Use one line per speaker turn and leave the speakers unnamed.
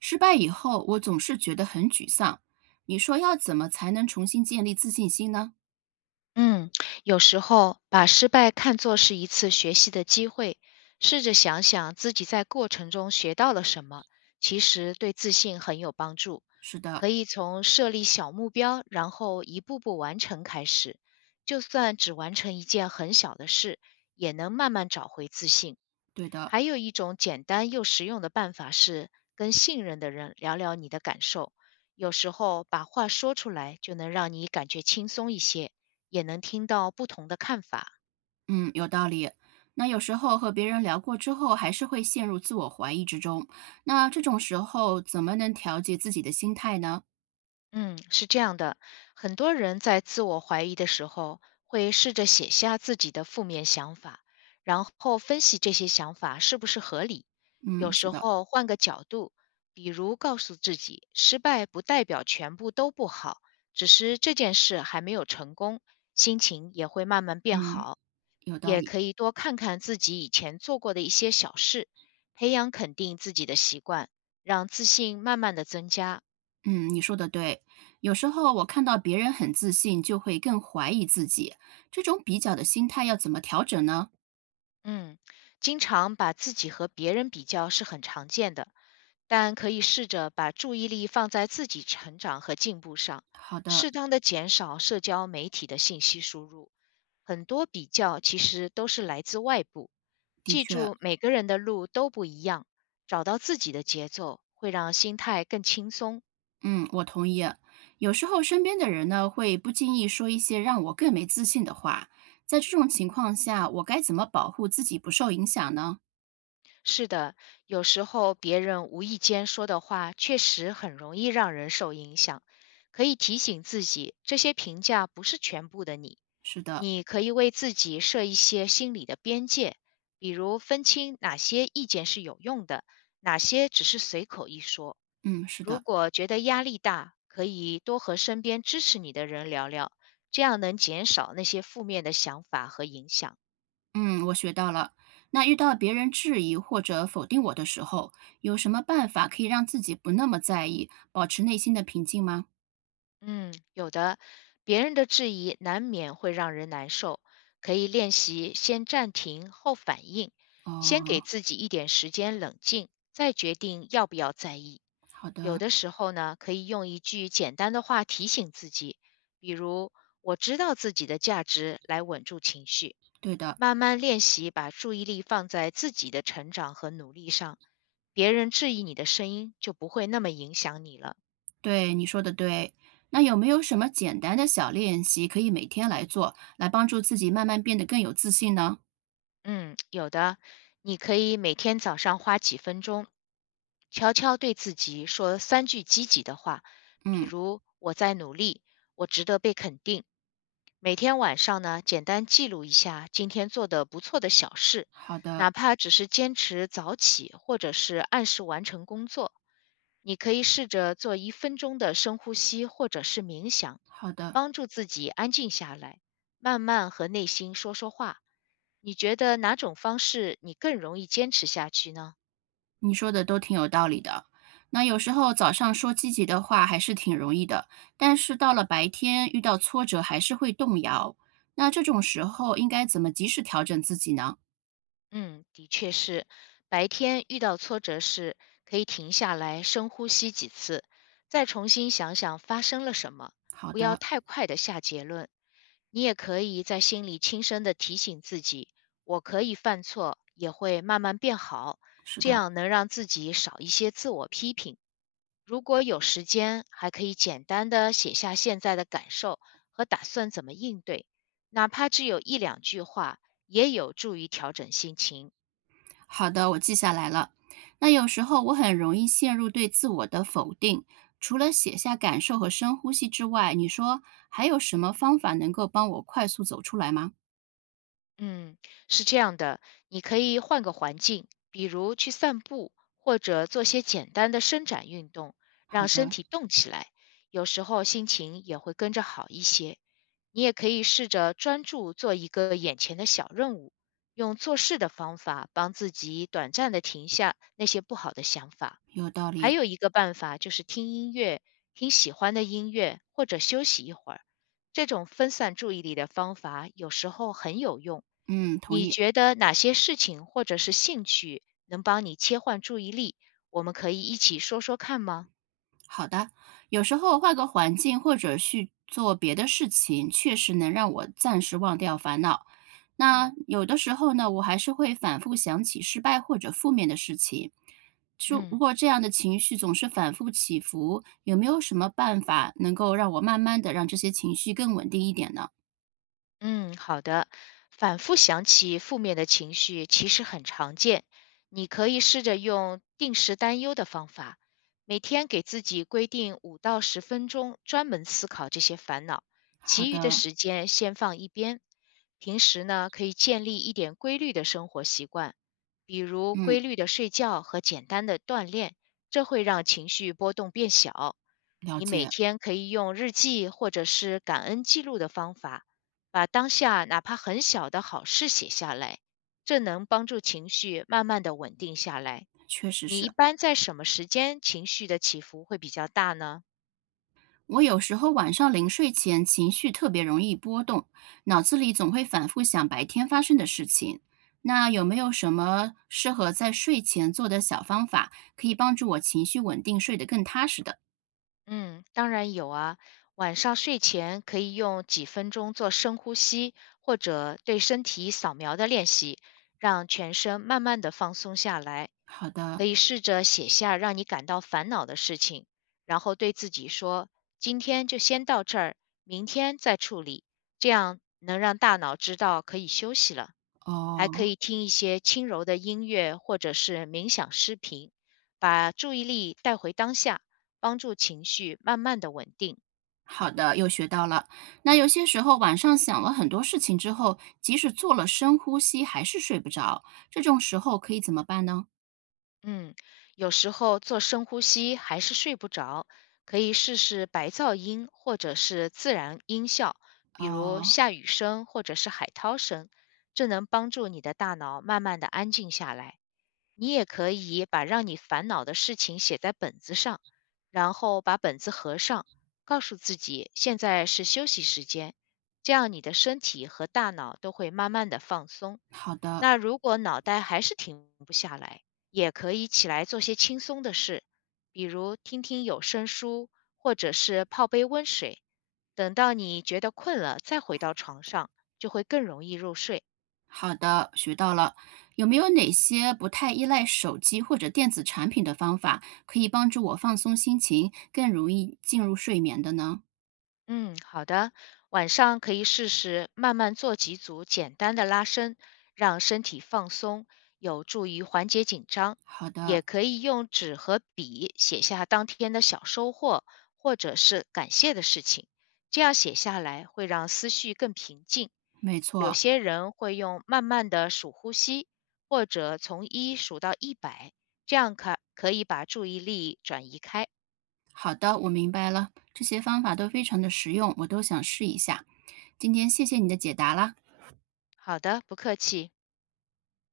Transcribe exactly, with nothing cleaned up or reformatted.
失败以后，我总是觉得很沮丧。你说要怎么才能重新建立自信心呢？
嗯，有时候把失败看作是一次学习的机会，试着想想自己在过程中学到了什么，其实对自信很有帮助。
是的，
可以从设立小目标，然后一步步完成开始，就算只完成一件很小的事，也能慢慢找回自信。
对的，
还有一种简单又实用的办法是跟信任的人聊聊你的感受，有时候把话说出来就能让你感觉轻松一些。也能听到不同的看法。
嗯，有道理。那有时候和别人聊过之后，还是会陷入自我怀疑之中。那这种时候，怎么能调节自己的心态呢？
嗯，是这样的，很多人在自我怀疑的时候，会试着写下自己的负面想法，然后分析这些想法是不是合理。有
嗯，是
时
的，
候换个角度，比如告诉自己，失败不代表全部都不好，只是这件事还没有成功，心情也会慢慢变
嗯，
好。
有道
也
理。
可以多看看自己以前做过的一些小事，培养肯定自己的习惯，让自信慢慢的增加。
嗯，你说的对。有时候我看到别人很自信，就会更怀疑自己。这种比较的心态要怎么调整呢？
嗯，经常把自己和别人比较是很常见的，但可以试着把注意力放在自己成长和进步上，
好的，
适当的减少社交媒体的信息输入。很多比较其实都是来自外部。
的
记
确，
住，每个人的路都不一样，找到自己的节奏，会让心态更轻松。
嗯，我同意。有时候身边的人呢，会不经意说一些让我更没自信的话，在这种情况下，我该怎么保护自己不受影响呢？
是的，有时候别人无意间说的话，确实很容易让人受影响。可以提醒自己，这些评价不是全部的你。
是的，
你可以为自己设一些心理的边界，比如分清哪些意见是有用的，哪些只是随口一说。
嗯，是
如
的，
果觉得压力大，可以多和身边支持你的人聊聊，这样能减少那些负面的想法和影响。
嗯，我学到了。那遇到别人质疑或者否定我的时候，有什么办法可以让自己不那么在意，保持内心的平静吗？
嗯，有的，别人的质疑难免会让人难受，可以练习先暂停后反应，先给
哦，
自己一点时间冷静，再决定要不要在意。
好
有
的，
的时候呢，可以用一句简单的话提醒自己，比如“我知道自己的价值”来稳住情绪。
对的，
慢慢练习把注意力放在自己的成长和努力上，别人质疑你的声音就不会那么影响你了。
对，你说的对。那有没有什么简单的小练习可以每天来做，来帮助自己慢慢变得更有自信呢？
嗯，有的，你可以每天早上花几分钟，悄悄对自己说三句积极的话，比
嗯。
如“我在努力”，“我值得被肯定”。每天晚上呢，简单记录一下今天做的不错的小事，
好的，
哪怕只是坚持早起，或者是按时完成工作。你可以试着做一分钟的深呼吸，或者是冥想，
好的，
帮助自己安静下来，慢慢和内心说说话。你觉得哪种方式你更容易坚持下去呢？
你说的都挺有道理的。那有时候早上说积极的话还是挺容易的，但是到了白天遇到挫折还是会动摇。那这种时候应该怎么及时调整自己呢？
嗯，的确是，白天遇到挫折时，可以停下来深呼吸几次，再重新想想发生了什么，
好
不要
的，
太快的下结论。你也可以在心里轻声的提醒自己：“我可以犯错，也会慢慢变好。”
是
这
的，
样能让自己少一些自我批评。如果有时间，还可以简单的写下现在的感受和打算怎么应对，哪怕只有一两句话，也有助于调整心情。
好的，我记下来了。那有时候我很容易陷入对自我的否定，除了写下感受和深呼吸之外，你说还有什么方法能够帮我快速走出来吗？
嗯，是这样的，你可以换个环境，比如去散步，或者做些简单的伸展运动，
好
让身
的，
体动起来，有时候心情也会跟着好一些。你也可以试着专注做一个眼前的小任务，用做事的方法帮自己短暂的停下那些不好的想法。
有道
还
理，
有一个办法就是听音乐，听喜欢的音乐，或者休息一会儿。这种分散注意力的方法有时候很有用。
嗯，同
你
意。
觉得哪些事情或者是兴趣能帮你切换注意力？我们可以一起说说看吗？
好的，有时候换个环境或者去做别的事情，确实能让我暂时忘掉烦恼。那
嗯。
有的时候呢，我还是会反复想起失败或者负面的事情。就如
嗯。
果这样的情绪总是反复起伏，有没有什么办法能够让我慢慢的让这些情绪更稳定一点呢？
嗯，好的。反复想起负面的情绪其实很常见，你可以试着用定时担忧的方法，每天给自己规定五到十分钟专门思考这些烦恼，
好
其余的
的，
时间先放一边。平时呢，可以建立一点规律的生活习惯，比如
嗯，
规律的睡觉和简单的锻炼，这会让情绪波动变小。
了
你每
解，
天可以用日记或者是感恩记录的方法，把当下哪怕很小的好事写下来，这能帮助情绪慢慢的稳定下来。
确实
你一
是。
般在什么时间情绪的起伏会比较大呢？
我有时候晚上临睡前情绪特别容易波动，脑子里总会反复想白天发生的事情。那有没有什么适合在睡前做的小方法，可以帮助我情绪稳定，睡得更踏实的？
嗯，当然有啊。晚上睡前可以用几分钟做深呼吸，或者对身体扫描的练习，让全身慢慢的放松下来。
好的，
可以试着写下让你感到烦恼的事情，然后对自己说：“今天就先到这儿，明天再处理。”这样能让大脑知道可以休息了。还可
哦，
以听一些轻柔的音乐或者是冥想视频，把注意力带回当下，帮助情绪慢慢的稳定。
好的，又学到了。那有些时候晚上想了很多事情之后，即使做了深呼吸，还是睡不着，这种时候可以怎么办呢？
嗯，有时候做深呼吸还是睡不着，可以试试白噪音或者是自然音效，比如
哦，
下雨声或者是海涛声，这能帮助你的大脑慢慢的安静下来。你也可以把让你烦恼的事情写在本子上，然后把本子合上，告诉自己现在是休息时间，这样你的身体和大脑都会慢慢的放松。
好的，
那如果脑袋还是停不下来，也可以起来做些轻松的事，比如听听有声书，或者是泡杯温水。等到你觉得困了，再回到床上，就会更容易入睡。
好的，学到了。有没有哪些不太依赖手机或者电子产品的方法，可以帮助我放松心情，更容易进入睡眠的呢？
嗯，好的。晚上可以试试慢慢做几组简单的拉伸，让身体放松，有助于缓解紧张。
好
也
的，
可以用纸和笔写下当天的小收获，或者是感谢的事情。这样写下来会让思绪更平静。
没
有
错。
些人会用慢慢的数呼吸，或者从一数到一百，这样可可以把注意力转移开。
好的，我明白了，这些方法都非常的实用，我都想试一下。今天谢谢你的解答啦。
好的，不客气。